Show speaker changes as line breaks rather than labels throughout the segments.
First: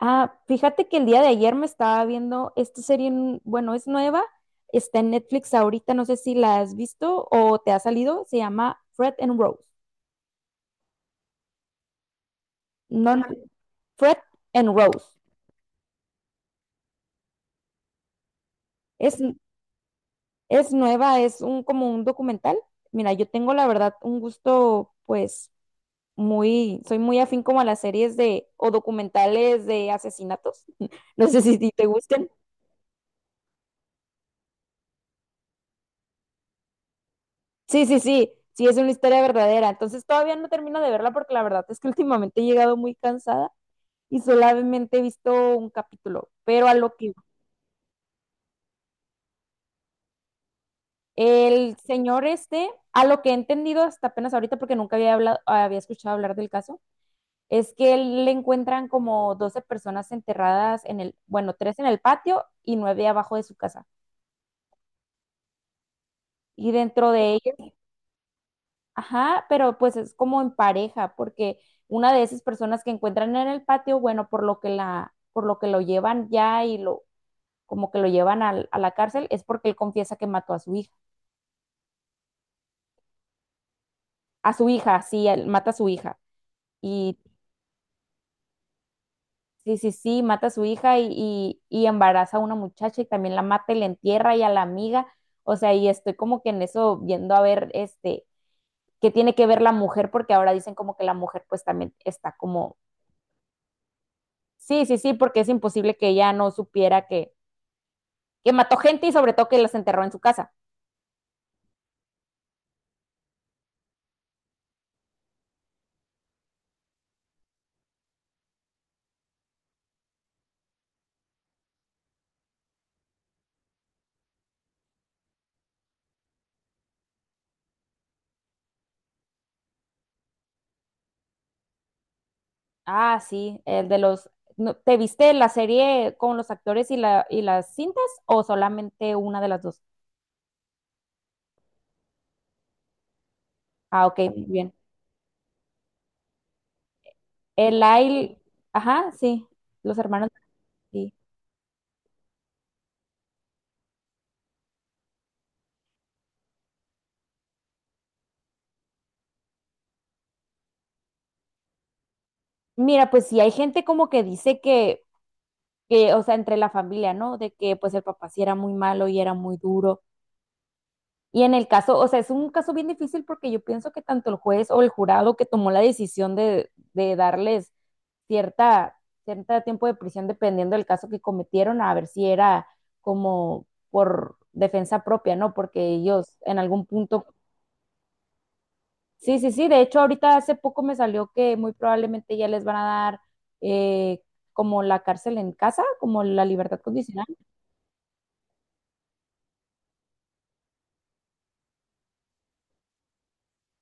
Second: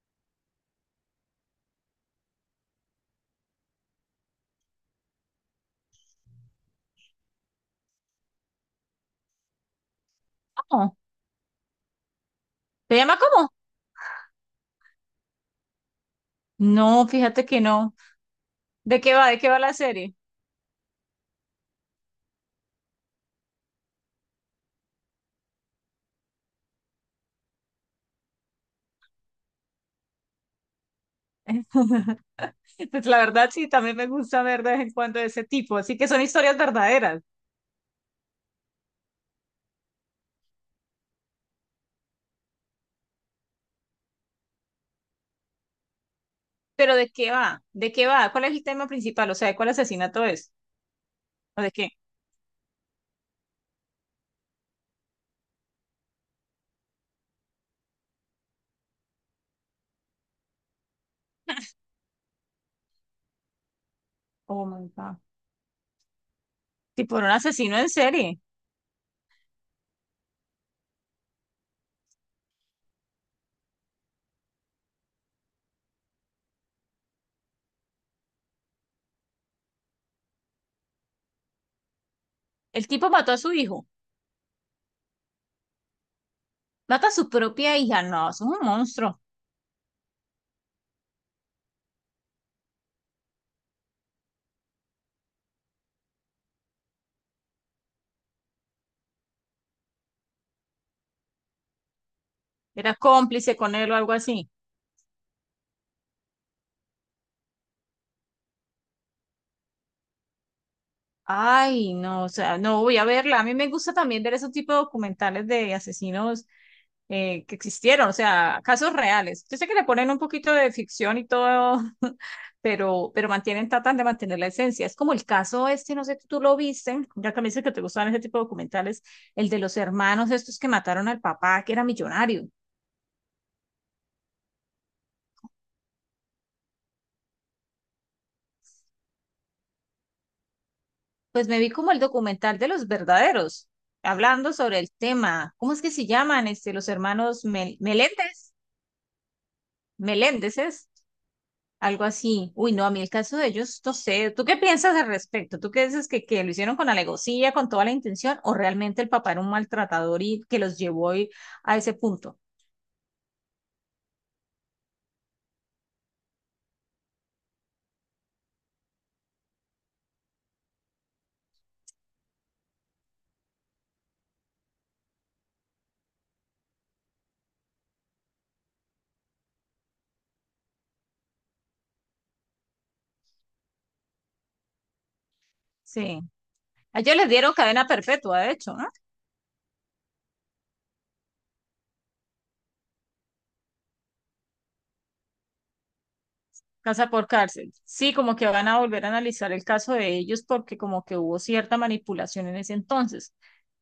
Ah, fíjate que el día de ayer me estaba viendo esta serie, bueno, es nueva, está en Netflix ahorita, no sé si la has visto o te ha salido, se llama Fred and Rose.
No. ¿Se
No,
llama
no,
cómo?
Fred and Rose.
No, fíjate que no. ¿De qué
Es,
va? ¿De qué va la serie?
es nueva, es un como un documental. Mira, yo tengo la verdad un gusto, pues, soy muy afín como a las series de, o documentales de asesinatos. No sé si te gusten.
Pues la verdad sí, también me gusta ver de vez en cuando de ese tipo, así que son historias verdaderas.
Sí, sí, sí, sí, es una historia verdadera. Entonces todavía no termino de verla porque la verdad es que últimamente he llegado muy cansada y solamente he visto un capítulo, pero a lo
Pero ¿de
que
qué va? ¿De qué va? ¿Cuál es el tema principal? O sea, ¿de cuál asesinato es? ¿O de
el
qué?
señor este, a lo que he entendido hasta apenas ahorita porque nunca había hablado, había escuchado hablar del caso, es que le encuentran como 12 personas enterradas en el, bueno, tres en el patio y nueve abajo de su casa.
Oh my God.
Y dentro
Tipo, era
de
un
ellas,
asesino en serie.
ajá, pero pues es como en pareja, porque una de esas personas que encuentran en el patio, bueno, por lo que la, por lo que lo llevan ya y lo, como que lo llevan a, la cárcel, es porque él confiesa que mató a su hija.
El tipo mató a su hijo.
A su hija, sí, él mata a su hija.
Mata a
Y
su propia hija. No, eso es un monstruo.
sí, sí, sí, mata a su hija y embaraza a una muchacha y también la mata y la entierra y a la amiga. O sea, y estoy como que en eso viendo a ver este qué tiene que ver la mujer, porque ahora dicen como que la mujer pues también está como.
Era cómplice con él o algo así.
Sí, sí, sí, porque es imposible que ella no supiera que mató gente y sobre todo que las enterró en su casa.
Ay, no, o sea, no voy a verla. A mí me gusta también ver ese tipo de documentales de asesinos que existieron, o sea, casos reales. Yo sé que le ponen un poquito de ficción y todo, pero mantienen, tratan de mantener la esencia. Es como el caso este, no sé si tú lo viste, ya que me dices que te gustan ese tipo de documentales, el de los hermanos estos que mataron al papá, que era millonario.
Ah, sí, el de los. ¿Te viste la serie con los actores y, la, y las cintas o solamente una de las dos?
Pues me vi como el documental de los verdaderos,
Ah, ok, muy
hablando
bien.
sobre el tema. ¿Cómo es que se llaman este, los hermanos
El Lyle,
Meléndez?
ajá, sí, los hermanos.
Meléndez.
Sí.
Algo así. Uy, no, a mí el caso de ellos, no sé. ¿Tú qué piensas al respecto? ¿Tú qué dices que lo hicieron con alegocía, con toda la intención, o realmente el papá era un maltratador y que los llevó ahí a ese punto?
Mira, pues sí, hay gente como que dice que, o sea, entre la familia, ¿no? De que pues el papá sí era muy malo y era muy duro. Y en el caso, o sea, es un caso bien difícil porque yo pienso que tanto el juez o el jurado que tomó la decisión de darles cierta, cierta tiempo de prisión dependiendo del caso que cometieron, a ver si era como por defensa propia, ¿no? Porque
Sí.
ellos en algún
A ellos
punto.
les dieron cadena perpetua, de hecho, ¿no?
Sí, sí, sí, de hecho ahorita hace poco me salió que muy probablemente ya les van a dar eh, como la cárcel en casa, como la libertad
Casa
condicional.
por cárcel. Sí, como que van a volver a analizar el caso de ellos porque como que hubo cierta manipulación en ese entonces.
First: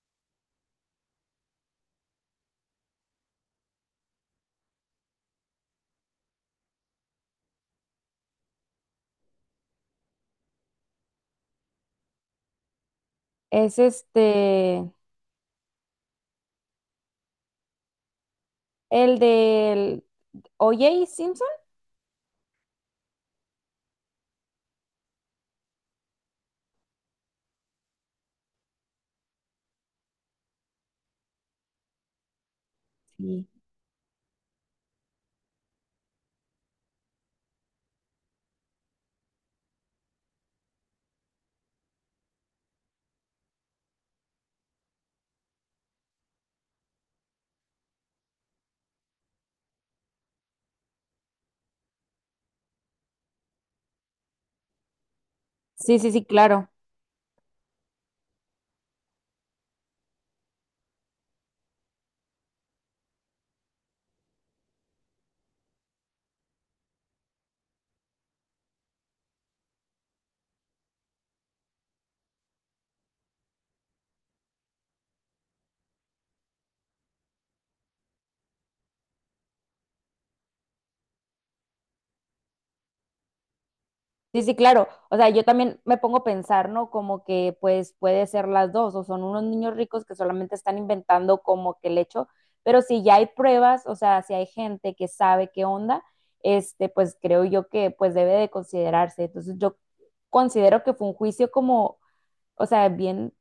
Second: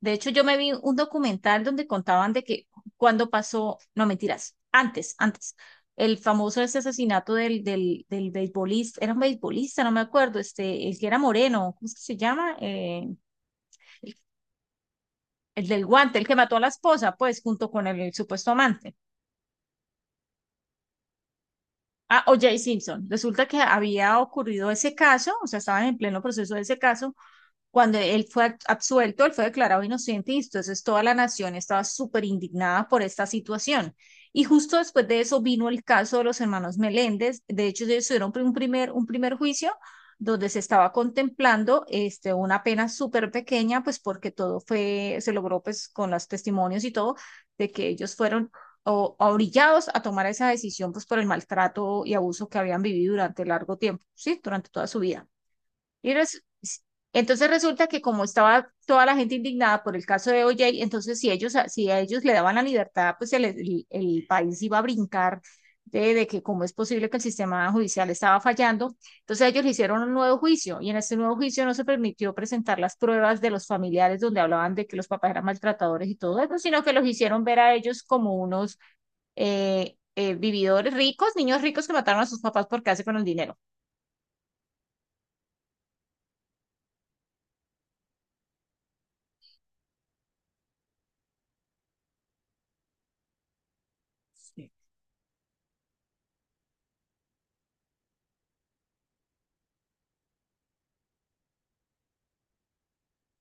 De hecho, yo me vi un documental donde contaban de que cuando pasó, no mentiras, antes, el famoso ese asesinato del beisbolista, era un beisbolista, no me acuerdo, este, el que era moreno, ¿cómo es que se llama?
Es este,
El del guante, el que mató a la esposa, pues, junto con el supuesto amante.
el del O.J. Simpson.
Ah, O.J. Simpson. Resulta que había ocurrido ese caso, o sea, estaban en pleno proceso de ese caso. Cuando él fue absuelto, él fue declarado inocente y entonces toda la nación estaba súper indignada por esta situación. Y justo después de eso vino el caso de los hermanos Meléndez. De hecho, ellos tuvieron un primer juicio donde se estaba contemplando este, una pena súper pequeña, pues porque todo fue, se logró pues con los testimonios y todo, de que ellos fueron orillados a tomar esa decisión pues por el maltrato y abuso que habían vivido durante largo tiempo, ¿sí? Durante toda su vida.
Sí, sí,
Y
sí,
res-
claro.
entonces resulta que como estaba toda la gente indignada por el caso de O.J., entonces si a ellos le daban la libertad, pues el país iba a brincar de que cómo es posible que el sistema judicial estaba fallando. Entonces ellos le hicieron un nuevo juicio y en este nuevo juicio no se permitió presentar las pruebas de los familiares donde hablaban de que los papás eran maltratadores y todo eso, sino que los hicieron ver a ellos como unos vividores ricos, niños ricos que mataron a sus papás por quedarse con el dinero.
Sí, sí, claro. O sea, yo también me pongo a pensar, ¿no? Como que pues puede ser las dos, o son unos niños ricos que solamente están inventando como que el hecho, pero si ya hay pruebas, o sea, si hay gente que sabe qué onda, este, pues creo yo que pues debe de considerarse. Entonces yo considero que fue un juicio como, o sea, bien,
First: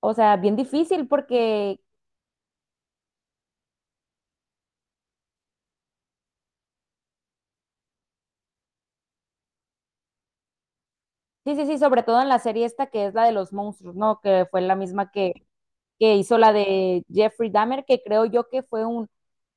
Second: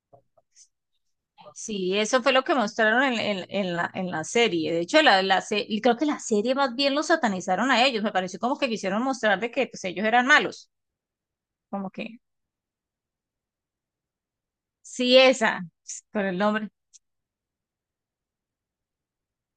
o sea, bien difícil porque,
Sí, eso fue lo que mostraron en la serie. De hecho, y creo que la serie más bien los satanizaron a ellos. Me pareció como que quisieron mostrar de que pues, ellos eran malos.
sí, sí, sí,
Como
sobre
que,
todo en la serie esta que es la de los monstruos, ¿no? Que fue la misma
sí,
que,
esa,
que
con
hizo
el
la
nombre.
de Jeffrey Dahmer, que creo yo que fue un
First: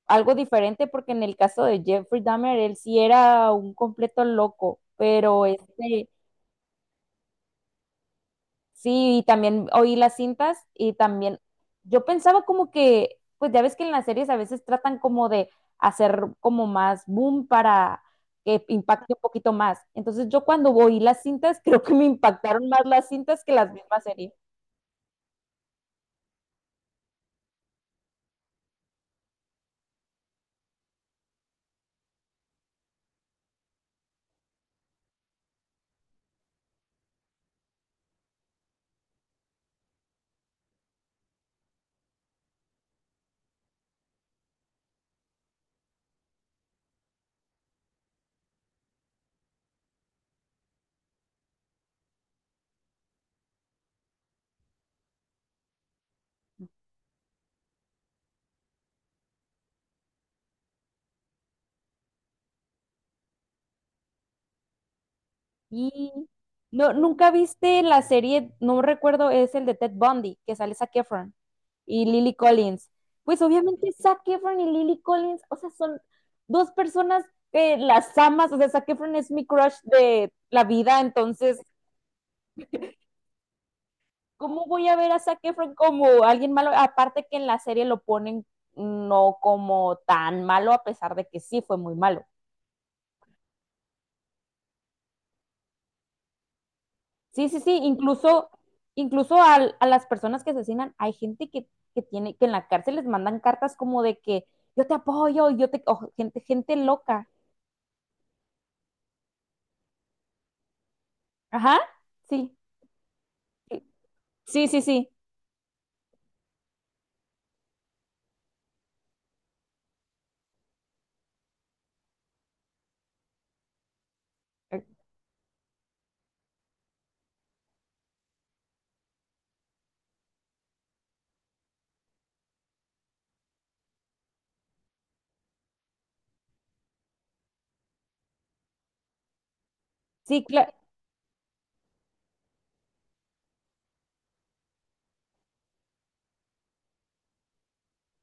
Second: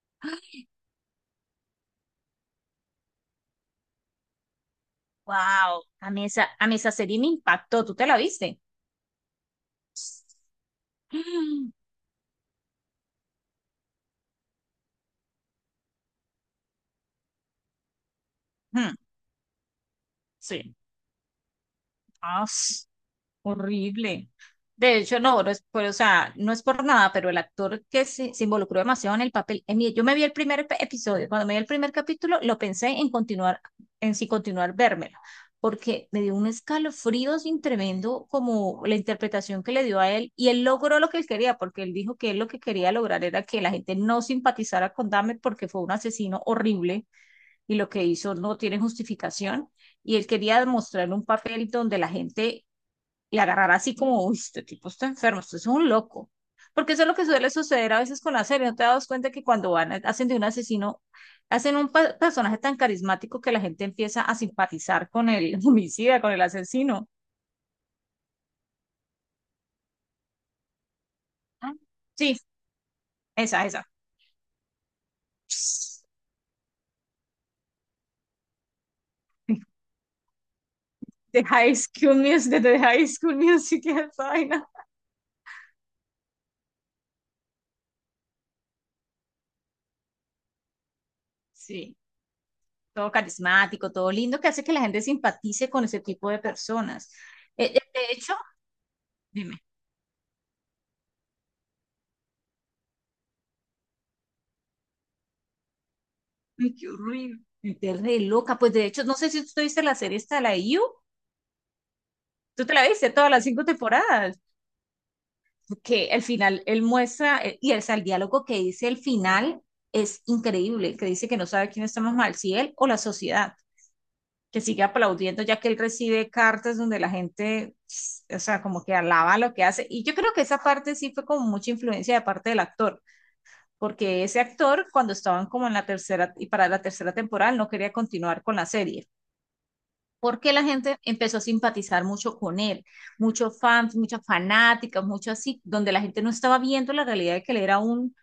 algo diferente porque en el caso de Jeffrey Dahmer, él sí era un completo loco, pero
Wow,
este,
a mí esa serie me impactó. ¿Tú te la viste?
sí, y también oí las cintas y también yo pensaba como que, pues ya ves que en las series a veces tratan como de hacer como más boom para que
Mm,
impacte un poquito más. Entonces yo cuando
sí.
oí las cintas, creo que me
Ah,
impactaron más
sí.
las cintas que las mismas
Horrible.
series.
De hecho, no, no es por, o sea, no es por nada, pero el actor que se involucró demasiado en el papel, yo me vi el primer episodio, cuando me vi el primer capítulo, lo pensé en continuar, en si continuar vérmelo, porque me dio un escalofrío sin tremendo como la interpretación que le dio a él, y él logró lo que él quería, porque él dijo que él lo que quería lograr era que la gente no simpatizara con Dahmer porque fue un asesino horrible y lo que hizo no tiene justificación y él quería demostrar un papel donde la gente le agarrará así como, uy, este tipo está enfermo, esto es un loco. Porque eso es lo que suele suceder a veces con las series. ¿No te das cuenta que cuando van, hacen de un asesino, hacen un personaje tan carismático que la gente empieza a simpatizar con el
Y
homicida, con el
no,
asesino?
nunca viste la serie, no recuerdo, es el de Ted Bundy, que sale Zac Efron
Ah,
y Lily
sí,
Collins. Pues
esa, esa.
obviamente Zac Efron y Lily Collins, o sea, son dos personas que las amas, o sea, Zac Efron es mi crush de la vida,
De
entonces,
High School Music, de High School Music, esa vaina.
¿cómo voy a ver a Zac Efron como alguien malo? Aparte que en la serie lo ponen no como tan malo, a pesar de que sí fue muy
Sí,
malo.
todo carismático, todo lindo, que hace que la gente simpatice con ese tipo de personas.
Sí, sí, sí,
De hecho,
incluso, incluso
dime.
al- a, las personas que asesinan, hay gente que tiene, que en la cárcel les mandan cartas como de que yo te apoyo, yo te, o gente,
Ay,
gente
qué
loca.
horrible. Te re loca. Pues de hecho, no sé si tú viste la serie esta de la IU.
Ajá, sí,
Tú te la viste todas las cinco temporadas.
sí, sí, sí.
Porque al final él muestra, y el diálogo que dice el final es increíble, que dice que no sabe quién está más mal, si él o la sociedad, que
Eh,
sigue aplaudiendo ya que él recibe cartas donde la gente, o sea, como que alaba lo que hace. Y yo creo que esa parte sí fue como mucha influencia de parte del actor, porque ese actor cuando estaban como en la tercera y para la tercera temporada él no quería continuar con la serie
Sí,
porque la gente empezó a simpatizar mucho con él, muchos fans, muchas fanáticas, mucho así, donde la gente no estaba viendo la realidad de que él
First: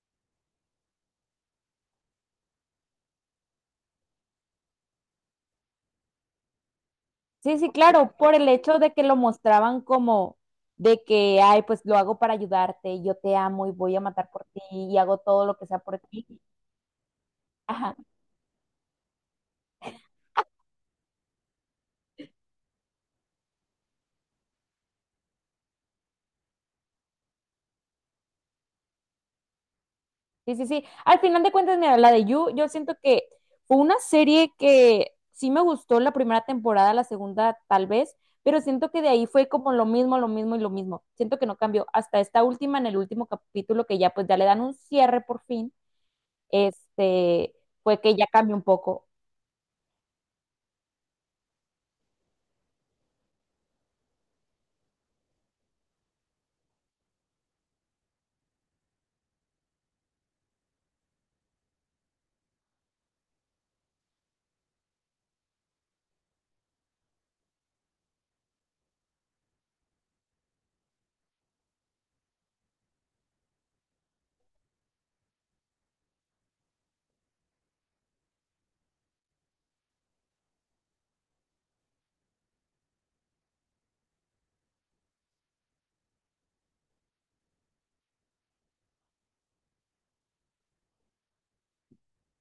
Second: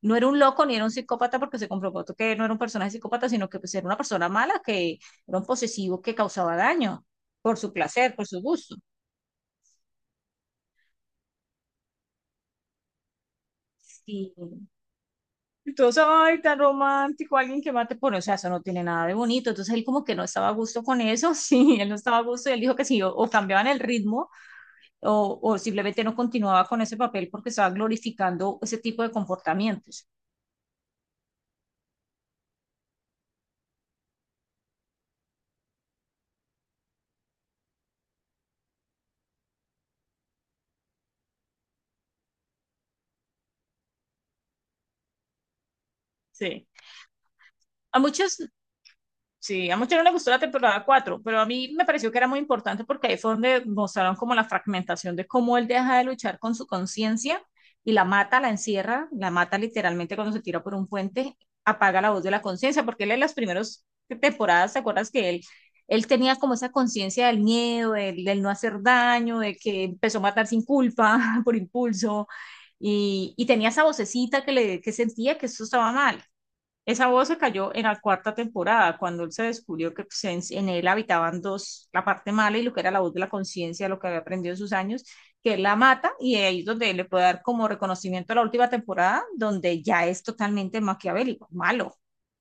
no era un loco ni era un psicópata porque se comprobó que no era un personaje psicópata, sino que pues, era una persona mala, que era un posesivo que causaba daño por
sí, sí,
su
claro,
placer, por
por
su
el
gusto.
hecho de que lo mostraban como de que, ay, pues lo hago para ayudarte, yo te amo y voy a matar
Sí.
por ti y hago todo lo que sea por
Entonces,
ti.
ay, tan romántico, alguien que
Ajá,
mate por, o sea, eso no tiene nada de bonito. Entonces él como que no estaba a gusto con eso, sí, él no estaba a gusto y él dijo que si o cambiaban el ritmo o simplemente no continuaba con ese papel porque estaba glorificando ese tipo de comportamientos.
sí, sí, sí. Al final de cuentas, mira, la de You, yo siento que fue una serie que sí me gustó la primera temporada, la segunda tal vez, pero siento que de ahí fue como lo mismo y lo mismo. Siento que no cambió hasta esta última, en el último capítulo que ya pues ya le dan un cierre por fin
Sí.
este,
A
fue que ya
muchas
cambió un poco.
Sí, a muchos no les gustó la temporada 4, pero a mí me pareció que era muy importante porque ahí fue donde mostraron como la fragmentación de cómo él deja de luchar con su conciencia y la mata, la encierra, la mata literalmente cuando se tira por un puente, apaga la voz de la conciencia, porque él en las primeras temporadas, ¿te acuerdas que él tenía como esa conciencia del miedo, del no hacer daño, de que empezó a matar sin culpa, por impulso, y tenía esa vocecita que sentía que eso estaba mal, esa voz se cayó en la cuarta temporada, cuando él se descubrió que pues, en él habitaban dos, la parte mala y lo que era la voz de la conciencia, lo que había aprendido en sus años, que él la mata y ahí es donde le puede dar como reconocimiento a la última temporada, donde ya es totalmente maquiavélico, malo.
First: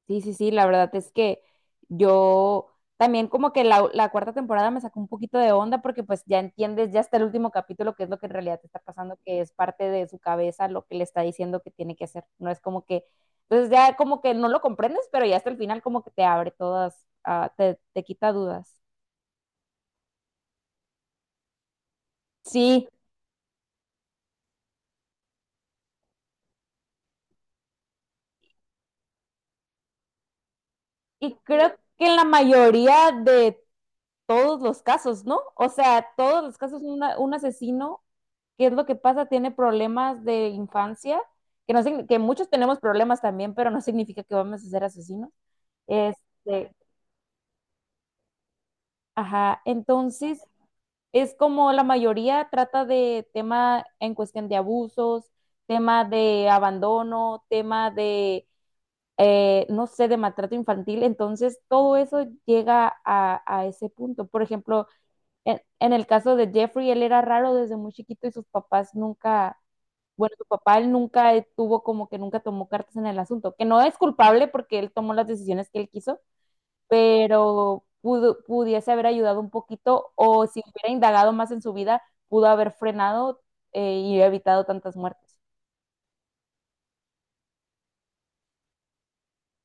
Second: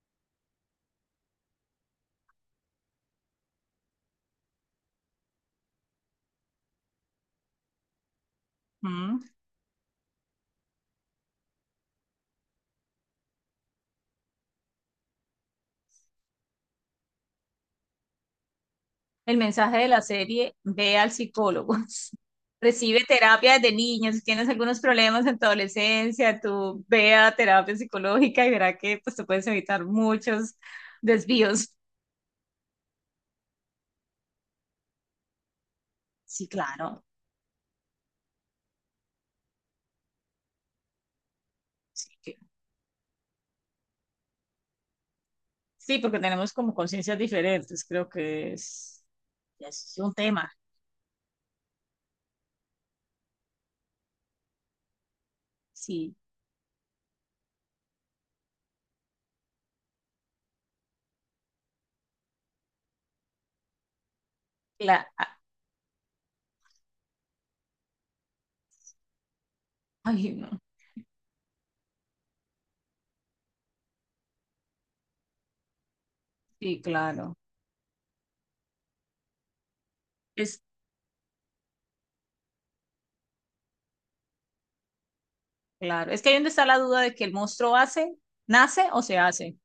Sí, sí, sí, la verdad es que yo también como que la cuarta temporada me sacó un poquito de onda porque pues ya entiendes, ya está el último capítulo, que es lo que en realidad te está pasando,
¿Mm?
que es parte de su cabeza lo que le está diciendo que tiene que hacer. No es como que, entonces ya como que no lo comprendes, pero ya hasta el final como que te abre todas, ah, te quita dudas.
El mensaje de la serie, ve al psicólogo.
Sí,
Recibe terapia desde niño, si tienes algunos problemas en tu adolescencia, tú ve a terapia psicológica y verá que pues te puedes evitar muchos
y creo
desvíos.
que en la mayoría de todos los casos, ¿no? O sea, todos
Sí,
los casos,
claro.
un asesino, ¿qué es lo que pasa? Tiene problemas de infancia, que, no,
Sí,
que muchos tenemos problemas también, pero no significa que vamos a ser asesinos.
sí, porque tenemos
Este,
como conciencias diferentes, creo que es,
ajá,
es un
entonces
tema.
es como la mayoría trata de tema en cuestión de abusos, tema
Sí,
de abandono, tema de, no sé, de maltrato infantil, entonces todo eso llega a ese punto. Por ejemplo,
claro.
en el caso de Jeffrey, él era raro desde muy chiquito y sus papás nunca,
Ay,
bueno, su
no.
papá él nunca tuvo como que nunca tomó cartas en el asunto, que no es culpable porque él tomó las decisiones que él quiso,
Sí, claro.
pero pudo, pudiese haber ayudado un poquito o si
Es
hubiera indagado más en su vida, pudo haber frenado y evitado tantas muertes.
claro. Es que ahí donde está la duda de que el monstruo hace, nace o se hace.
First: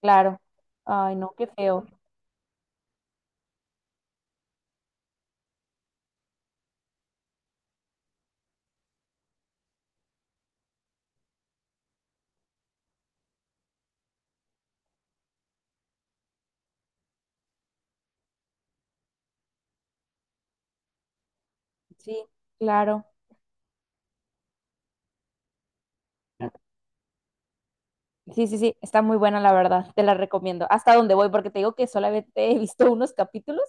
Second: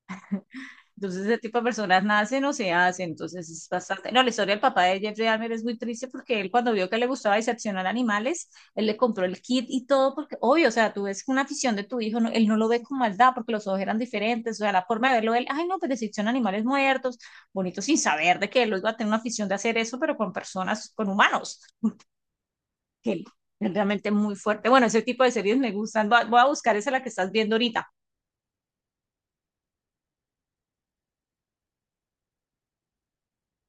Claro. Ay,
Entonces,
no,
ese
qué
tipo de
feo.
personas nacen o se hacen. Entonces, es bastante. No, la historia del papá de Jeffrey Dahmer es muy triste porque él, cuando vio que le gustaba diseccionar animales, él le compró el kit y todo, porque, obvio, o sea, tú ves una afición de tu hijo, él no lo ve con maldad porque los ojos eran diferentes. O sea, la forma de verlo, él, ay, no, pues disecciona animales muertos, bonito, sin saber de que él iba a tener una afición de hacer eso, pero con personas, con humanos,
Sí, claro.
que él- es realmente muy fuerte. Bueno, ese tipo de series me gustan. Voy a buscar esa la que estás viendo ahorita.
Sí, sí, sí, está muy buena la verdad, te la recomiendo. Hasta donde voy, porque te digo que solamente he visto unos capítulos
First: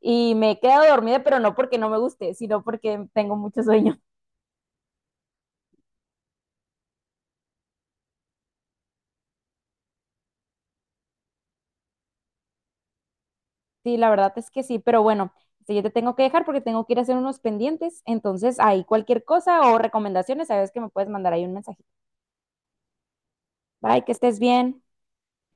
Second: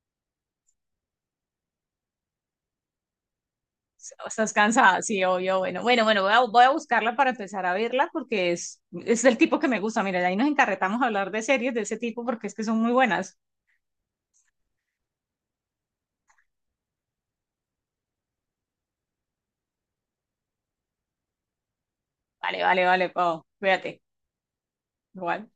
y me he quedado dormida, pero no porque no me guste, sino porque tengo mucho sueño.
Estás cansada, sí, obvio. Bueno, bueno, bueno, voy a buscarla para empezar a verla porque es el tipo que me gusta. Mira, de ahí nos encarretamos a hablar de series de ese tipo porque es que son muy buenas.
Sí, la verdad es que sí, pero bueno, este, yo te tengo que dejar porque tengo que ir a hacer unos pendientes, entonces ahí cualquier cosa o recomendaciones, sabes que me puedes mandar ahí un mensajito.
Vale, vale, vale, Pau. Cuídate.
Bye, que estés bien.
Igual.